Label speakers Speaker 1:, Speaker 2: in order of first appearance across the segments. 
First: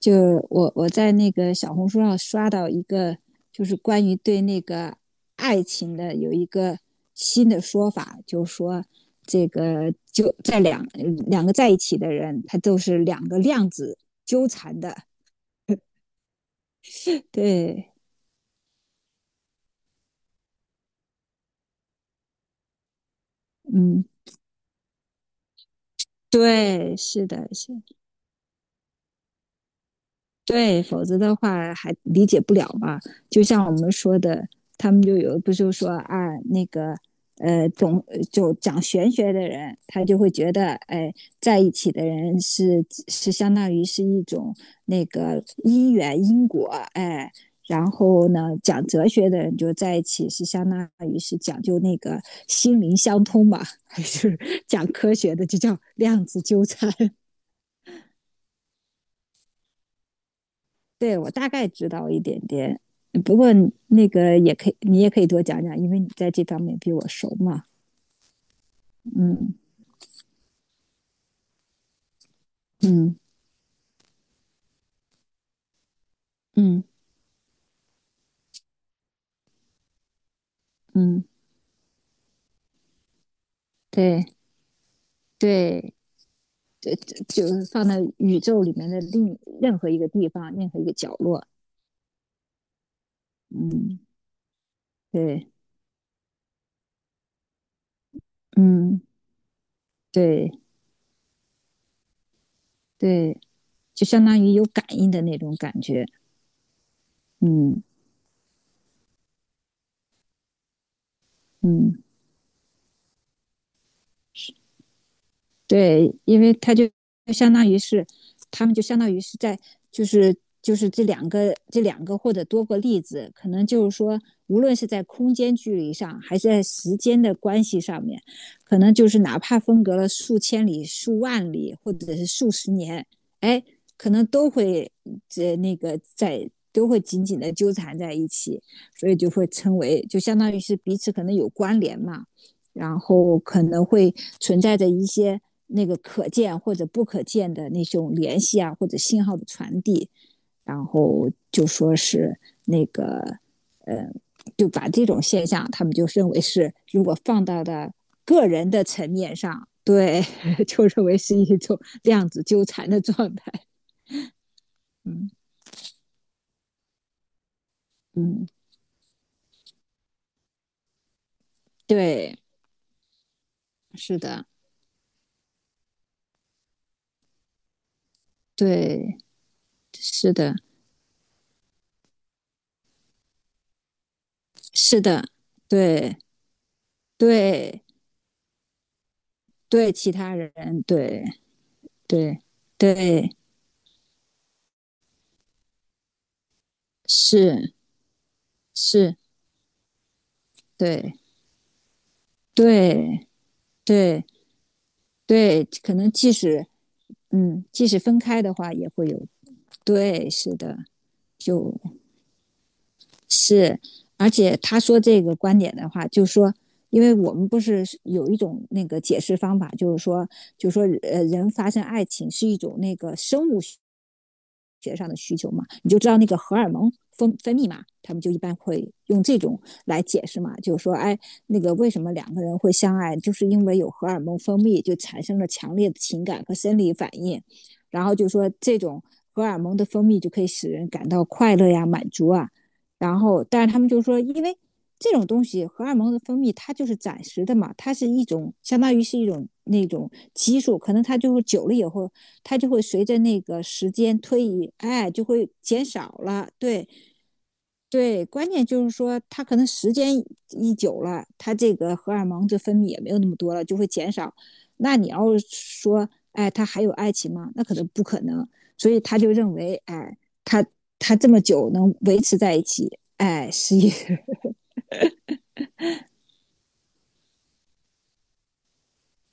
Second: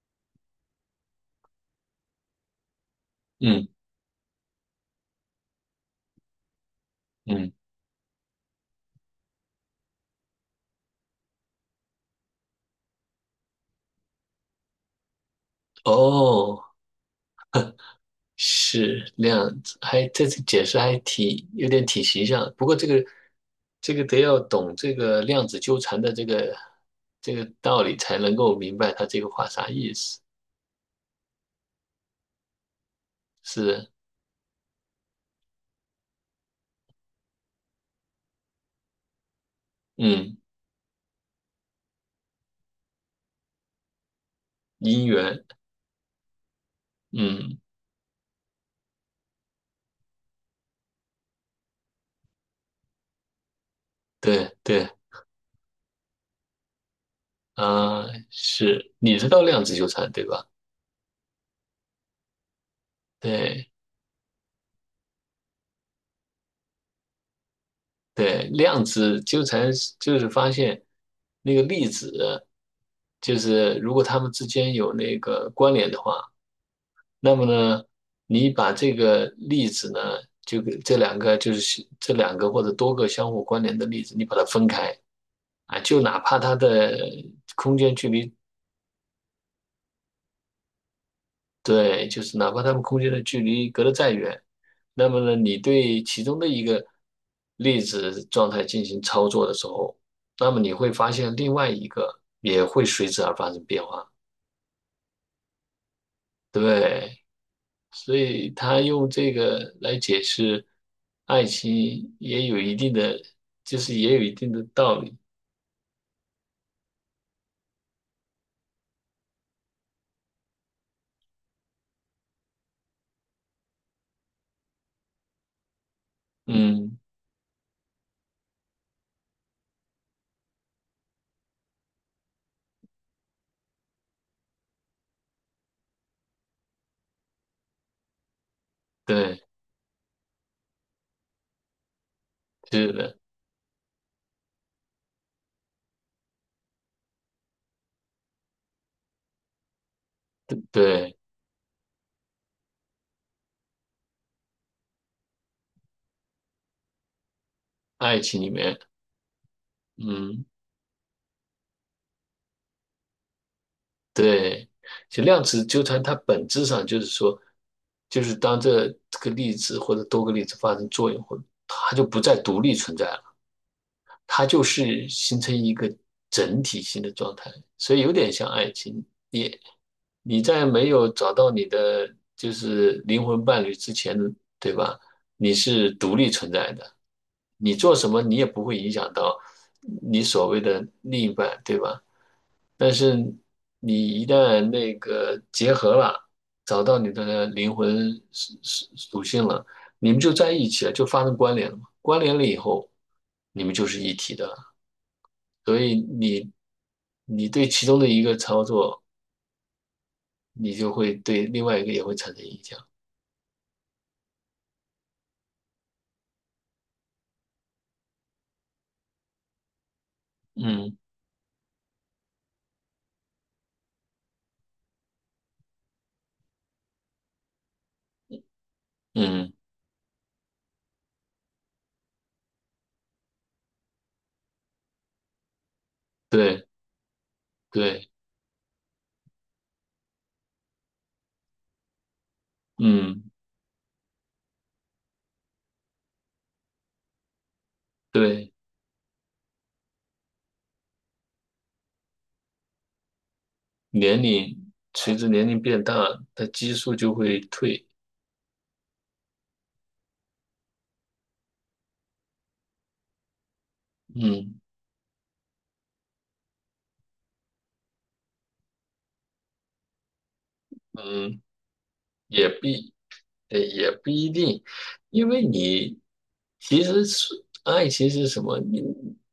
Speaker 1: 就我在那个小红书上刷到一个，就
Speaker 2: 嗯
Speaker 1: 是关于对那个爱情的有一个新
Speaker 2: 嗯，
Speaker 1: 的说法，就是说这个就在两个在一起的人，他都是两个量子纠缠的。
Speaker 2: 哦，
Speaker 1: 对，
Speaker 2: 是量子，还这次解释还挺有点挺形象的。不过这个
Speaker 1: 嗯，
Speaker 2: 得要懂这个量子纠缠的这个
Speaker 1: 对，是的，是的
Speaker 2: 道理，才能够明白他这个话啥意思。
Speaker 1: 对，否则的话还理解不了嘛。就像我们
Speaker 2: 是，
Speaker 1: 说的，他们就有不就说啊，那个总就讲玄学的人，他就会
Speaker 2: 嗯，
Speaker 1: 觉得，哎，在一起的人是相当于是一种那
Speaker 2: 因
Speaker 1: 个
Speaker 2: 缘，
Speaker 1: 因缘因果，哎。
Speaker 2: 嗯，
Speaker 1: 然后呢，讲哲学的人就在一起是相当于是讲究那个心灵相通嘛，还是
Speaker 2: 对
Speaker 1: 讲
Speaker 2: 对，
Speaker 1: 科学的就叫量子纠缠？
Speaker 2: 啊、是，你知道量子纠缠对吧？
Speaker 1: 对我大概知道一点点，不过
Speaker 2: 对
Speaker 1: 那个也可以，你也可以多讲讲，因为你在这方面比我熟嘛。
Speaker 2: 对，量子纠
Speaker 1: 嗯
Speaker 2: 缠就是发现那个粒子，
Speaker 1: 嗯
Speaker 2: 就是如果它们之间有那个关联的话。
Speaker 1: 嗯
Speaker 2: 那么呢，你把这个例子呢，就给这两
Speaker 1: 嗯，
Speaker 2: 个或者多个相互关联的例子，你
Speaker 1: 对
Speaker 2: 把它分开啊，
Speaker 1: 对，
Speaker 2: 就哪怕它的
Speaker 1: 就是
Speaker 2: 空
Speaker 1: 放
Speaker 2: 间
Speaker 1: 在
Speaker 2: 距离，
Speaker 1: 宇宙里面的另任何一个地方，任何一个角落。
Speaker 2: 对，就是哪怕它们空间的距离隔得
Speaker 1: 嗯，
Speaker 2: 再远，那么呢，
Speaker 1: 对，
Speaker 2: 你对其中的一个粒子状态进行
Speaker 1: 嗯
Speaker 2: 操作的时候，
Speaker 1: 对
Speaker 2: 那么你会发现另外一个也会随之而
Speaker 1: 对，
Speaker 2: 发生变
Speaker 1: 就
Speaker 2: 化，
Speaker 1: 相当于有感应的那种感觉。
Speaker 2: 对。
Speaker 1: 嗯
Speaker 2: 所以他用这个来解释爱
Speaker 1: 嗯
Speaker 2: 情，也有一定的，就是也有一定的道理。
Speaker 1: 对，因为他就相当于是，他们就相当于是在，就是就是这两个或者多个例子，可能就是说，无论是在空间距离上，还是在时
Speaker 2: 嗯，
Speaker 1: 间的关系上面，可能就是哪怕分隔了数千里、数万里，或者是数十年，哎，可能都会这那个在都会紧紧的纠缠在一起，所以就
Speaker 2: 对，
Speaker 1: 会称为，就相当于是彼此可能有关联嘛。
Speaker 2: 是
Speaker 1: 然
Speaker 2: 的，
Speaker 1: 后可能会存在着一些那个可见或者不可见的那种联系啊，或者信号的传递，然
Speaker 2: 对，
Speaker 1: 后就说是那个，呃，就把这种现象，他们就认为是如果放到的
Speaker 2: 爱情
Speaker 1: 个
Speaker 2: 里
Speaker 1: 人
Speaker 2: 面，
Speaker 1: 的层面上，对，
Speaker 2: 嗯，
Speaker 1: 就认为是一种量子纠缠的状态。
Speaker 2: 对，就
Speaker 1: 嗯
Speaker 2: 量子纠缠，它本质上就是说，就是
Speaker 1: 嗯，
Speaker 2: 当这个粒子或者多个粒子发生作用后，它就不
Speaker 1: 对，
Speaker 2: 再独立存在了。
Speaker 1: 是的，
Speaker 2: 它就是形成一个整体性的状态，所以有点像爱情。
Speaker 1: 对，
Speaker 2: 你
Speaker 1: 是
Speaker 2: 你
Speaker 1: 的，
Speaker 2: 在没有找到你的就是灵魂伴侣之前，对吧？
Speaker 1: 是的，
Speaker 2: 你是
Speaker 1: 对
Speaker 2: 独立存在的，你
Speaker 1: 对
Speaker 2: 做什么你也不会影响到
Speaker 1: 对，其
Speaker 2: 你
Speaker 1: 他
Speaker 2: 所
Speaker 1: 人
Speaker 2: 谓的另
Speaker 1: 对。
Speaker 2: 一半，对吧？
Speaker 1: 对
Speaker 2: 但
Speaker 1: 对
Speaker 2: 是你一旦那个结合了，找到你的
Speaker 1: 是
Speaker 2: 灵魂
Speaker 1: 是，
Speaker 2: 属性了，你们就在一起了，就
Speaker 1: 对
Speaker 2: 发生关联了嘛。关联了以后，
Speaker 1: 对
Speaker 2: 你们就是一
Speaker 1: 对
Speaker 2: 体的了。
Speaker 1: 对，
Speaker 2: 所
Speaker 1: 可
Speaker 2: 以
Speaker 1: 能即使
Speaker 2: 你
Speaker 1: 嗯，
Speaker 2: 对
Speaker 1: 即
Speaker 2: 其
Speaker 1: 使
Speaker 2: 中的
Speaker 1: 分
Speaker 2: 一个
Speaker 1: 开的
Speaker 2: 操
Speaker 1: 话，也
Speaker 2: 作，
Speaker 1: 会有对，是
Speaker 2: 你
Speaker 1: 的，
Speaker 2: 就会对另
Speaker 1: 就
Speaker 2: 外一个也会产生影响。
Speaker 1: 是，而且他说这个观点的话，就是说，因为我们不是有一种那个解释方法，就是说，
Speaker 2: 嗯
Speaker 1: 人发生爱情是一种那个生物学上的需求嘛，你就知道那个荷尔蒙分泌嘛，他们就一般会用这
Speaker 2: 嗯，
Speaker 1: 种来解释嘛，就是说，哎，那个为什么两个人会相爱，就是因为有荷尔蒙分泌，就产生了强烈的情感和
Speaker 2: 对
Speaker 1: 生理反应，然
Speaker 2: 对，
Speaker 1: 后就说这种。荷尔蒙的分泌就可以使人感到快乐呀、满足啊，然
Speaker 2: 嗯
Speaker 1: 后，但是他们就说，因为这种东西荷尔蒙的分泌，它就是暂时的嘛，它是一
Speaker 2: 对，
Speaker 1: 种相当于是一种那种激素，可能它就会久了以后，它就会随着那个时间
Speaker 2: 年
Speaker 1: 推
Speaker 2: 龄
Speaker 1: 移，哎，
Speaker 2: 随
Speaker 1: 就
Speaker 2: 着年
Speaker 1: 会
Speaker 2: 龄变
Speaker 1: 减
Speaker 2: 大，
Speaker 1: 少
Speaker 2: 它
Speaker 1: 了。
Speaker 2: 激
Speaker 1: 对，
Speaker 2: 素就会退。
Speaker 1: 对，关键就是说，他可能时间一久了，他这个荷尔蒙这分泌也没有那么多了，就会减少。
Speaker 2: 嗯
Speaker 1: 那你要说，哎，他还有爱情吗？那可能不可能。所以他就认为，哎，他他这么
Speaker 2: 嗯，
Speaker 1: 久能维持
Speaker 2: 也
Speaker 1: 在一
Speaker 2: 必
Speaker 1: 起，哎，是一，
Speaker 2: 也不一定，因为你其实是爱情是什么？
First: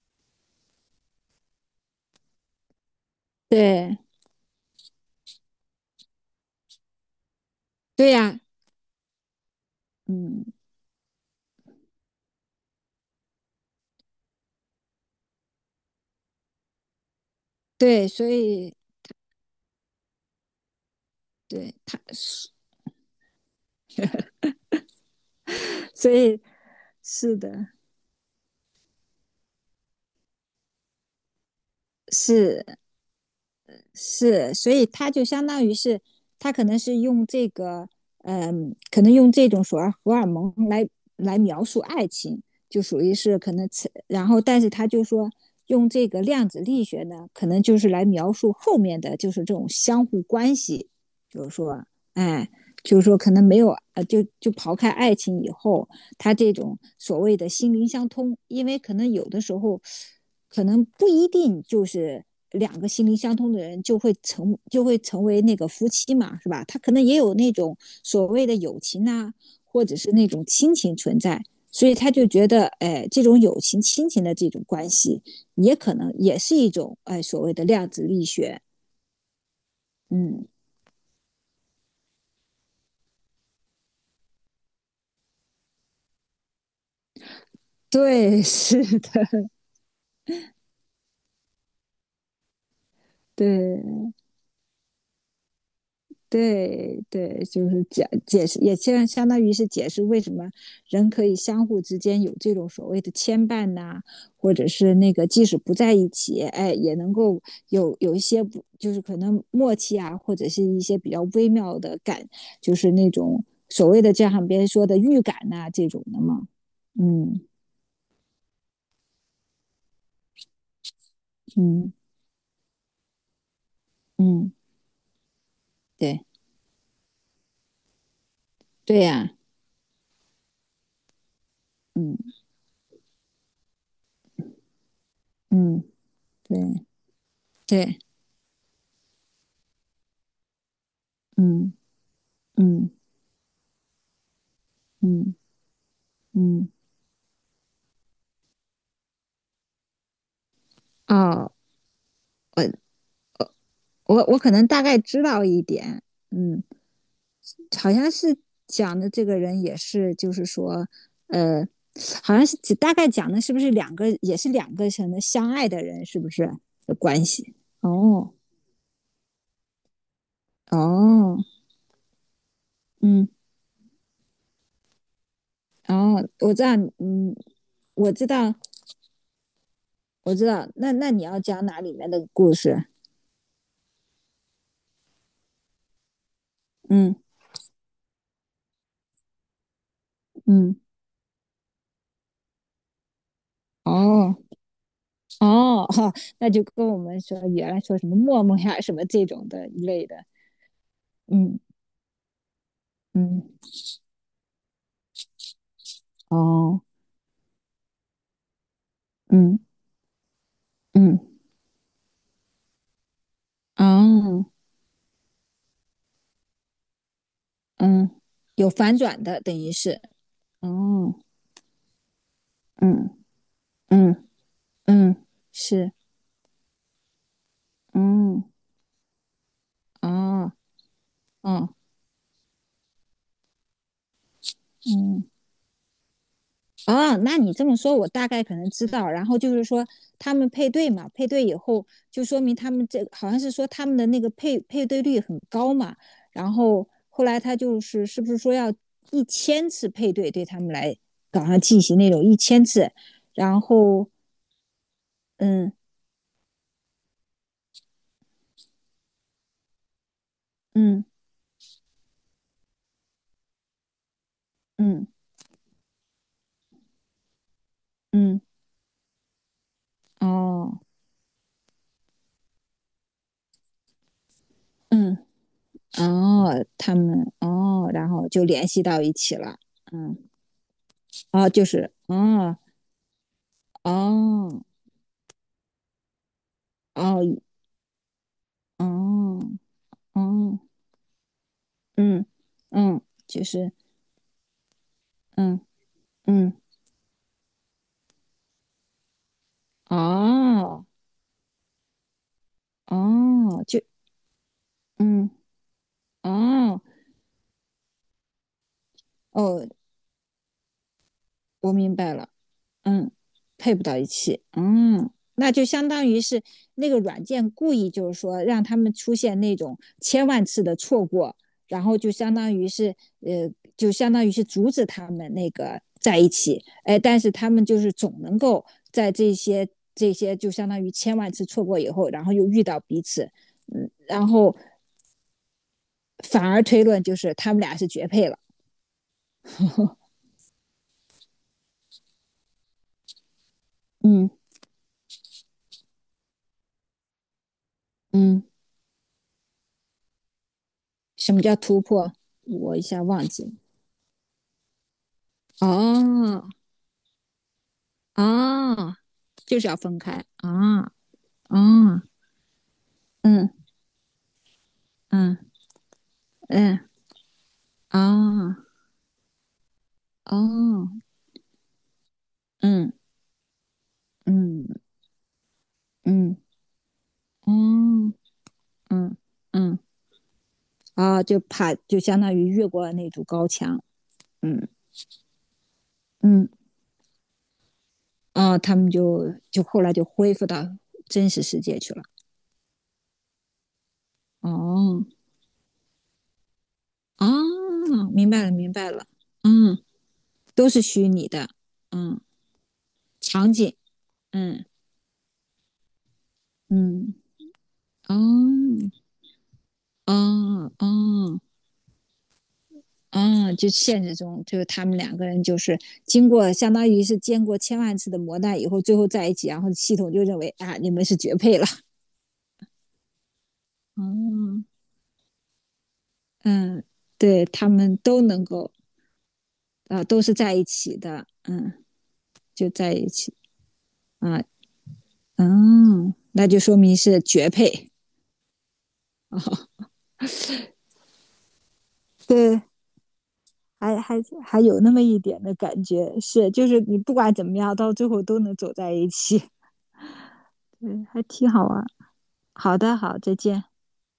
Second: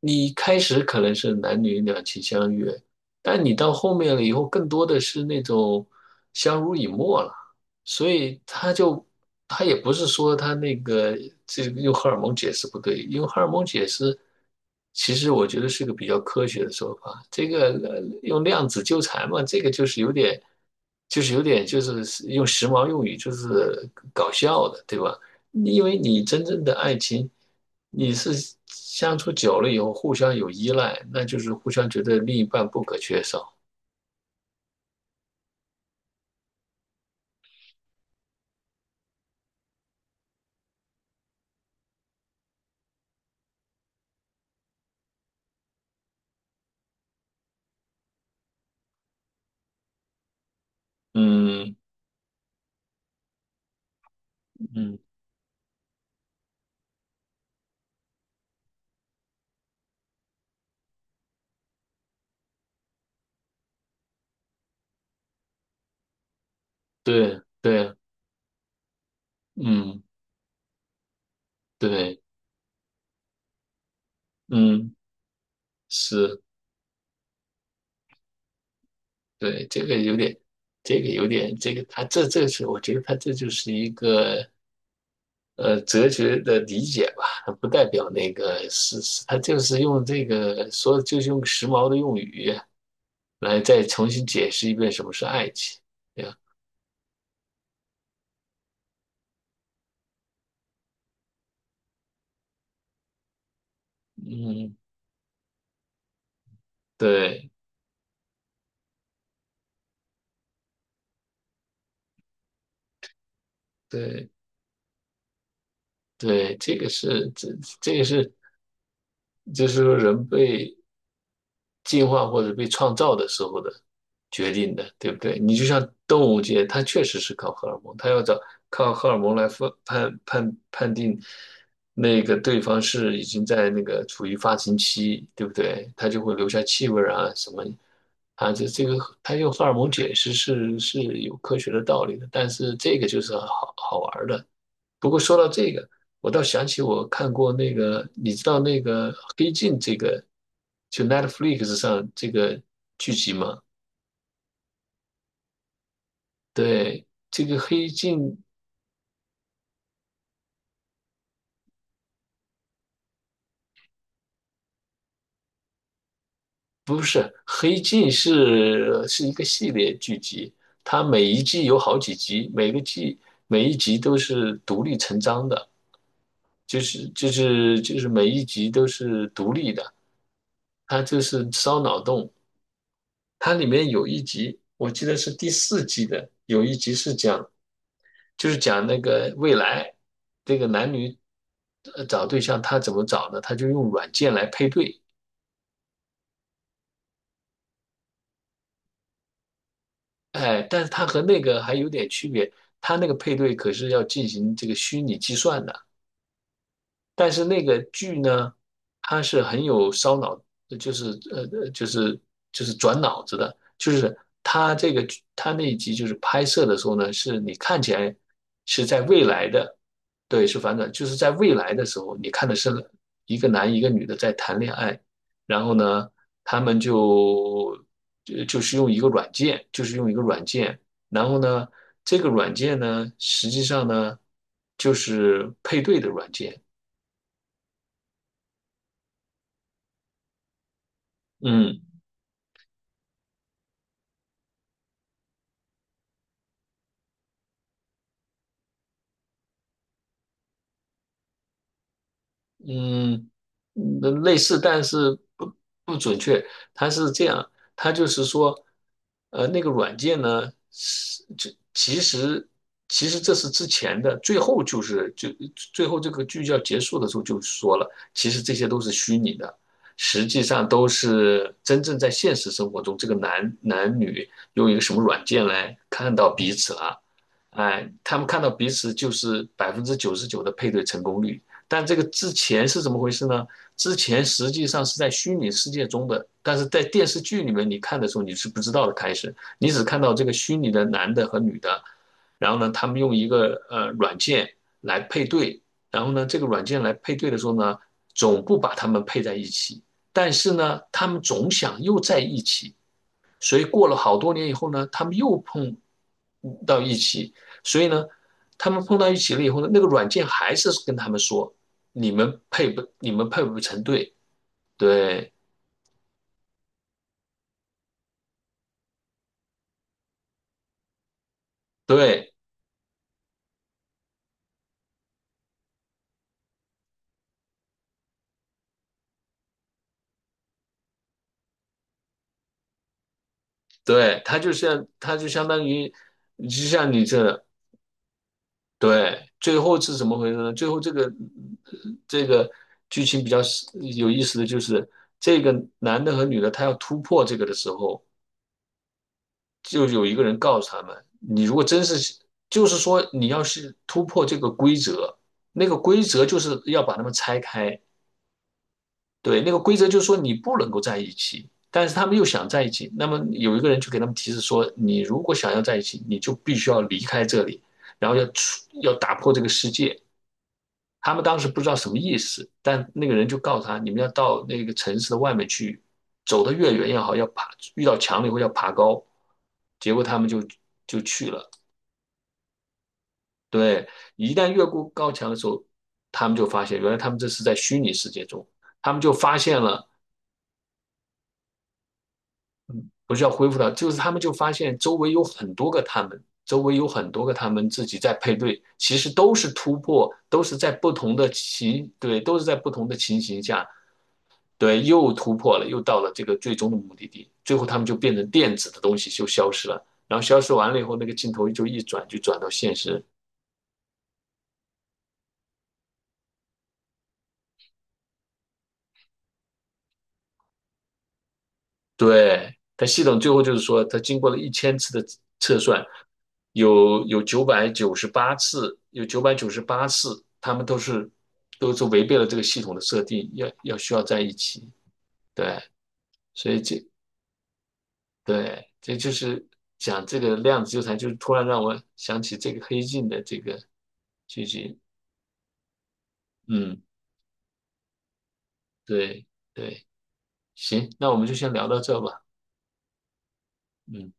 Speaker 2: 你开始可能是男女两情相悦，但 你到后
Speaker 1: 对
Speaker 2: 面了以后，更多的是那种相濡以沫了。所
Speaker 1: 对呀、
Speaker 2: 以他也不是说
Speaker 1: 嗯，
Speaker 2: 他那个这个用荷尔蒙解释不对，用荷尔蒙解释，其实我觉得是个比较科学的说法。这个
Speaker 1: 对，所
Speaker 2: 用量
Speaker 1: 以
Speaker 2: 子纠缠嘛，这个就是有点，
Speaker 1: 对
Speaker 2: 就
Speaker 1: 他，
Speaker 2: 是用时髦用语就是搞笑的，对吧？因为
Speaker 1: 所
Speaker 2: 你
Speaker 1: 以
Speaker 2: 真正的爱情，
Speaker 1: 是的，
Speaker 2: 你是相处久了以后互相有依赖，那就是互相觉得另一
Speaker 1: 是
Speaker 2: 半不可缺少。
Speaker 1: 是，所以他就相当于是，他可能是用这个，嗯，可能用这种所谓荷尔蒙来描述爱情，就属于是可能然后但是他就说用这个量子力学呢，可能就是来描述后面的就是这种相互关系，就是
Speaker 2: 嗯
Speaker 1: 说，哎，就是说可能没有，就刨开
Speaker 2: 嗯，
Speaker 1: 爱情以后，他这种所谓的心灵相通，因为可能有的时候。可能不一定就是两个心灵相通的人就会成为那个夫妻嘛，是吧？他可能也有
Speaker 2: 对
Speaker 1: 那种
Speaker 2: 对，
Speaker 1: 所谓的友情呐、或者
Speaker 2: 嗯
Speaker 1: 是那种亲情存在，所以他
Speaker 2: 对。
Speaker 1: 就觉得，哎，这种友情、亲情的这种关
Speaker 2: 嗯，
Speaker 1: 系，也可能也
Speaker 2: 是，
Speaker 1: 是一种哎所谓的量子力学。
Speaker 2: 对，这个有点，
Speaker 1: 嗯，
Speaker 2: 这个他这是，我觉得他这就是一个哲学的理解吧，它不代 表那
Speaker 1: 对，
Speaker 2: 个
Speaker 1: 是的，
Speaker 2: 是，他就是用这个说，就是用时髦的用语来再重
Speaker 1: 对。
Speaker 2: 新解释一遍什么是爱情，对吧？
Speaker 1: 对对，就是解释，也相当于是解释为什么人可以相互之间有这种所谓的牵绊呐、啊或者
Speaker 2: 嗯，
Speaker 1: 是那个即使不在一起，哎，也能够
Speaker 2: 对
Speaker 1: 有一些不就是可能默契啊，或者是一些比较微妙的感，就是那种所谓的就
Speaker 2: 对
Speaker 1: 像别人说的预感呐、啊这种的嘛。
Speaker 2: 对，这个是
Speaker 1: 嗯
Speaker 2: 这个是，就是说人被
Speaker 1: 嗯
Speaker 2: 进化或者被创造的时候的
Speaker 1: 嗯，
Speaker 2: 决定的，对不对？你就像动
Speaker 1: 对
Speaker 2: 物界，它确实是靠荷尔蒙，它要找靠
Speaker 1: 对
Speaker 2: 荷尔
Speaker 1: 呀、
Speaker 2: 蒙来分判定
Speaker 1: 嗯
Speaker 2: 那个对方是已经在那个处于发情期，对不
Speaker 1: 嗯
Speaker 2: 对？它就会留下
Speaker 1: 对
Speaker 2: 气味啊什么
Speaker 1: 对
Speaker 2: 啊，这个它用荷尔蒙解释是有科学
Speaker 1: 嗯
Speaker 2: 的道理的，但是
Speaker 1: 嗯
Speaker 2: 这个就是好好玩儿的，不过
Speaker 1: 嗯
Speaker 2: 说到这个，我倒想
Speaker 1: 嗯
Speaker 2: 起我看过那个，你知道那个《黑镜》这个，就
Speaker 1: 哦，
Speaker 2: Netflix 上这个
Speaker 1: 我
Speaker 2: 剧集吗？
Speaker 1: 我可能大概知道一点，嗯，
Speaker 2: 对，这个《黑
Speaker 1: 好像
Speaker 2: 镜》
Speaker 1: 是讲的这个人也是，就是说，呃，好像是大概讲的是不是两个，也是两个什么相爱的人，是不是的
Speaker 2: 不是
Speaker 1: 关系？
Speaker 2: 《黑镜》
Speaker 1: 哦
Speaker 2: 是一个系列剧集，它每
Speaker 1: 哦，
Speaker 2: 一季有好几集，每个季
Speaker 1: 嗯，
Speaker 2: 每一集都是独立成章的，
Speaker 1: 哦，我知道，嗯，
Speaker 2: 就是
Speaker 1: 我知
Speaker 2: 每一
Speaker 1: 道，
Speaker 2: 集都是独立的，
Speaker 1: 我知道。那
Speaker 2: 它
Speaker 1: 那
Speaker 2: 就
Speaker 1: 你要
Speaker 2: 是
Speaker 1: 讲哪
Speaker 2: 烧
Speaker 1: 里
Speaker 2: 脑
Speaker 1: 面的
Speaker 2: 洞。
Speaker 1: 故事？
Speaker 2: 它里面有一集，我记得是第四季的，有一集
Speaker 1: 嗯
Speaker 2: 是讲。就是讲那个未来这个
Speaker 1: 嗯，
Speaker 2: 男女找对象，他怎么找呢？他就用软件
Speaker 1: 哦
Speaker 2: 来配对，
Speaker 1: 哦，哈，那就跟我们说原来说什么陌陌呀什么这种的一类的，
Speaker 2: 哎，但是他和那
Speaker 1: 嗯
Speaker 2: 个还有点区别，他那个配
Speaker 1: 嗯，
Speaker 2: 对可是要进行这个虚拟计算的。
Speaker 1: 哦
Speaker 2: 但是那个剧呢，它是
Speaker 1: 嗯。
Speaker 2: 很有烧脑，就是
Speaker 1: 嗯，
Speaker 2: 就是转脑子的，就是
Speaker 1: 哦，
Speaker 2: 它这个它那一集就是拍摄的时候呢，是你看起
Speaker 1: 嗯，
Speaker 2: 来
Speaker 1: 有
Speaker 2: 是
Speaker 1: 反
Speaker 2: 在
Speaker 1: 转
Speaker 2: 未
Speaker 1: 的，
Speaker 2: 来
Speaker 1: 等于
Speaker 2: 的，
Speaker 1: 是，
Speaker 2: 对，是反转，就
Speaker 1: 哦，
Speaker 2: 是在未来的时候，你看的是
Speaker 1: 嗯
Speaker 2: 一个男一个女的
Speaker 1: 嗯
Speaker 2: 在谈恋爱，
Speaker 1: 嗯，
Speaker 2: 然后
Speaker 1: 是，
Speaker 2: 呢，他们
Speaker 1: 嗯，
Speaker 2: 就是用一个软件，就是用一个软
Speaker 1: 哦，
Speaker 2: 件。然后呢，
Speaker 1: 哦，
Speaker 2: 这个软件呢，实际上呢，就
Speaker 1: 嗯，
Speaker 2: 是配对的软件，
Speaker 1: 哦，那你这么说，我大概可能知道。然后就是说，他们配对嘛，配对以
Speaker 2: 嗯
Speaker 1: 后就说明他们这好像是说他们的那个配对率很高嘛。然后后来他就是是不是说要一千次配对，对他们来搞上进行那种一千次，
Speaker 2: 嗯，
Speaker 1: 然后
Speaker 2: 嗯类似，但是
Speaker 1: 嗯
Speaker 2: 不准确。它是这样，它就是说，呃，那个软件呢，
Speaker 1: 嗯
Speaker 2: 是这其实这是之前的，最后就
Speaker 1: 嗯嗯
Speaker 2: 是就最后这个剧要结束的时候就说了，其
Speaker 1: 嗯
Speaker 2: 实这些都是虚拟的，实际上
Speaker 1: 哦
Speaker 2: 都是真正在现实生活中，这个男女用一个什么
Speaker 1: 嗯，
Speaker 2: 软件来看到彼
Speaker 1: 哦，
Speaker 2: 此
Speaker 1: 他
Speaker 2: 了。
Speaker 1: 们哦，
Speaker 2: 哎，
Speaker 1: 然
Speaker 2: 他们
Speaker 1: 后
Speaker 2: 看
Speaker 1: 就
Speaker 2: 到
Speaker 1: 联
Speaker 2: 彼
Speaker 1: 系
Speaker 2: 此
Speaker 1: 到
Speaker 2: 就
Speaker 1: 一起
Speaker 2: 是
Speaker 1: 了。
Speaker 2: 百分之九
Speaker 1: 嗯，
Speaker 2: 十九的配对成功率，
Speaker 1: 哦，就
Speaker 2: 但
Speaker 1: 是
Speaker 2: 这个之
Speaker 1: 哦
Speaker 2: 前是怎么回事呢？之前实
Speaker 1: 哦
Speaker 2: 际上是在虚拟世界中的，但是在电视
Speaker 1: 哦
Speaker 2: 剧里面你看的时候你是不知道的。开始
Speaker 1: 哦
Speaker 2: 你只看到这个虚
Speaker 1: 哦，
Speaker 2: 拟的男的和女的，
Speaker 1: 嗯
Speaker 2: 然后呢，他们
Speaker 1: 嗯，
Speaker 2: 用一
Speaker 1: 就
Speaker 2: 个
Speaker 1: 是
Speaker 2: 软件来配
Speaker 1: 嗯
Speaker 2: 对，然后呢，这个
Speaker 1: 嗯
Speaker 2: 软件来配对的时候呢，总不把他们配在一起，但是呢，
Speaker 1: 哦
Speaker 2: 他们总想又在一起，所
Speaker 1: 哦，
Speaker 2: 以
Speaker 1: 就
Speaker 2: 过了好多年以后呢，他们
Speaker 1: 嗯
Speaker 2: 又碰到
Speaker 1: 哦
Speaker 2: 一起，所以呢，他们碰到一起了以后
Speaker 1: 哦，
Speaker 2: 呢，那个软件还是跟他们说，
Speaker 1: 我明白了。嗯，
Speaker 2: 你们配不
Speaker 1: 配不
Speaker 2: 成
Speaker 1: 到一
Speaker 2: 对，
Speaker 1: 起，嗯，
Speaker 2: 对
Speaker 1: 那就相当于是那个软件故意就是说让他们出现那种千万次的错过，然后就
Speaker 2: 对
Speaker 1: 相当于是呃，就相当于是阻止他们那个在一起，哎，但是他们就是总能够在这些就相当于千万次错过以后，然后又遇到彼此，嗯，
Speaker 2: 对，
Speaker 1: 然
Speaker 2: 他就
Speaker 1: 后
Speaker 2: 像他就相当于，
Speaker 1: 反
Speaker 2: 就
Speaker 1: 而推
Speaker 2: 像
Speaker 1: 论
Speaker 2: 你
Speaker 1: 就是
Speaker 2: 这，
Speaker 1: 他们俩是绝配了，
Speaker 2: 对，最后是怎么回事呢？最后这个这个剧情比较有意
Speaker 1: 嗯
Speaker 2: 思的就是，这个男的和女的他要突破这个的时候，
Speaker 1: 嗯，
Speaker 2: 就有一个人告诉他们，
Speaker 1: 什么
Speaker 2: 你
Speaker 1: 叫
Speaker 2: 如果
Speaker 1: 突
Speaker 2: 真
Speaker 1: 破？
Speaker 2: 是，就
Speaker 1: 我
Speaker 2: 是
Speaker 1: 一下
Speaker 2: 说
Speaker 1: 忘
Speaker 2: 你
Speaker 1: 记
Speaker 2: 要
Speaker 1: 了。
Speaker 2: 是突破这个规则，那个规则就
Speaker 1: 哦
Speaker 2: 是要把他们拆开，
Speaker 1: 哦，
Speaker 2: 对，那个
Speaker 1: 就是要
Speaker 2: 规则
Speaker 1: 分
Speaker 2: 就是
Speaker 1: 开
Speaker 2: 说你不能
Speaker 1: 啊，
Speaker 2: 够
Speaker 1: 啊，
Speaker 2: 在一起，但是
Speaker 1: 嗯
Speaker 2: 他们又想在一起，那么有
Speaker 1: 嗯
Speaker 2: 一个人就给他们提示说，你如果
Speaker 1: 嗯
Speaker 2: 想要在一起，你就必须要离开这里，然后
Speaker 1: 啊，
Speaker 2: 要打破这个世界。
Speaker 1: 哦哦，
Speaker 2: 他们当时不知道什么意思，但
Speaker 1: 嗯
Speaker 2: 那个人就告诉他，你们要到那个
Speaker 1: 嗯
Speaker 2: 城市的外面去，
Speaker 1: 嗯
Speaker 2: 走得越远越好，要爬，遇到
Speaker 1: 嗯
Speaker 2: 墙了以后要爬高。
Speaker 1: 嗯嗯
Speaker 2: 结果他们就
Speaker 1: 啊，
Speaker 2: 去
Speaker 1: 就
Speaker 2: 了。
Speaker 1: 怕就相当于越过了那堵高墙，
Speaker 2: 对，一旦越
Speaker 1: 嗯
Speaker 2: 过高墙的时候，他们就
Speaker 1: 嗯，
Speaker 2: 发现，原来他们这是在虚拟世界中，
Speaker 1: 啊，他们
Speaker 2: 他们就
Speaker 1: 就
Speaker 2: 发现
Speaker 1: 就后
Speaker 2: 了，
Speaker 1: 来就恢复到真实世界去了。
Speaker 2: 不是要恢复到，就是他们就发现周
Speaker 1: 哦，
Speaker 2: 围有很多个他们，周围有很多
Speaker 1: 哦
Speaker 2: 个他们自己在
Speaker 1: 明
Speaker 2: 配
Speaker 1: 白了
Speaker 2: 对，
Speaker 1: 明白
Speaker 2: 其
Speaker 1: 了，
Speaker 2: 实都是突
Speaker 1: 嗯，
Speaker 2: 破，都是
Speaker 1: 都
Speaker 2: 在
Speaker 1: 是
Speaker 2: 不
Speaker 1: 虚
Speaker 2: 同
Speaker 1: 拟
Speaker 2: 的
Speaker 1: 的，
Speaker 2: 情，
Speaker 1: 嗯，
Speaker 2: 对，都是在不同的情形
Speaker 1: 场
Speaker 2: 下，
Speaker 1: 景，嗯
Speaker 2: 对，又突破了，又到了这个最终的目的
Speaker 1: 嗯，
Speaker 2: 地，最后他们就变成电子的
Speaker 1: 哦
Speaker 2: 东西就消失了，然后消失
Speaker 1: 哦
Speaker 2: 完了以后，那个镜
Speaker 1: 哦。
Speaker 2: 头就一转，就转到现实。
Speaker 1: 嗯，就现实中，就是他们两个人就是经过相当于是经过千万次的磨难以后，最后在一起，然后系统就认为啊，你们是绝配了。
Speaker 2: 对，它系统最后就是说，它经过了一
Speaker 1: 嗯
Speaker 2: 千次的测算，
Speaker 1: 嗯，
Speaker 2: 有
Speaker 1: 对
Speaker 2: 九
Speaker 1: 他
Speaker 2: 百九
Speaker 1: 们
Speaker 2: 十
Speaker 1: 都
Speaker 2: 八
Speaker 1: 能够
Speaker 2: 次，
Speaker 1: 啊、都是在
Speaker 2: 他
Speaker 1: 一
Speaker 2: 们
Speaker 1: 起的，嗯，
Speaker 2: 都是违背了这个系
Speaker 1: 就
Speaker 2: 统的
Speaker 1: 在
Speaker 2: 设
Speaker 1: 一
Speaker 2: 定，
Speaker 1: 起
Speaker 2: 要需要在一
Speaker 1: 啊，
Speaker 2: 起。对，
Speaker 1: 嗯，那
Speaker 2: 所
Speaker 1: 就
Speaker 2: 以
Speaker 1: 说
Speaker 2: 这，
Speaker 1: 明是绝配。
Speaker 2: 对，这就 是
Speaker 1: 啊，
Speaker 2: 讲这个量子纠缠，就是突然让我想起这
Speaker 1: 对，
Speaker 2: 个黑镜的这个
Speaker 1: 还还
Speaker 2: 剧
Speaker 1: 还
Speaker 2: 集。
Speaker 1: 有那么一点的感觉，是就是
Speaker 2: 嗯，
Speaker 1: 你不管怎么样，到最后都能走在一
Speaker 2: 对
Speaker 1: 起，
Speaker 2: 对，行，
Speaker 1: 对，
Speaker 2: 那我
Speaker 1: 还
Speaker 2: 们就
Speaker 1: 挺
Speaker 2: 先
Speaker 1: 好
Speaker 2: 聊到
Speaker 1: 玩
Speaker 2: 这吧。
Speaker 1: 好的，好，再见。
Speaker 2: 嗯。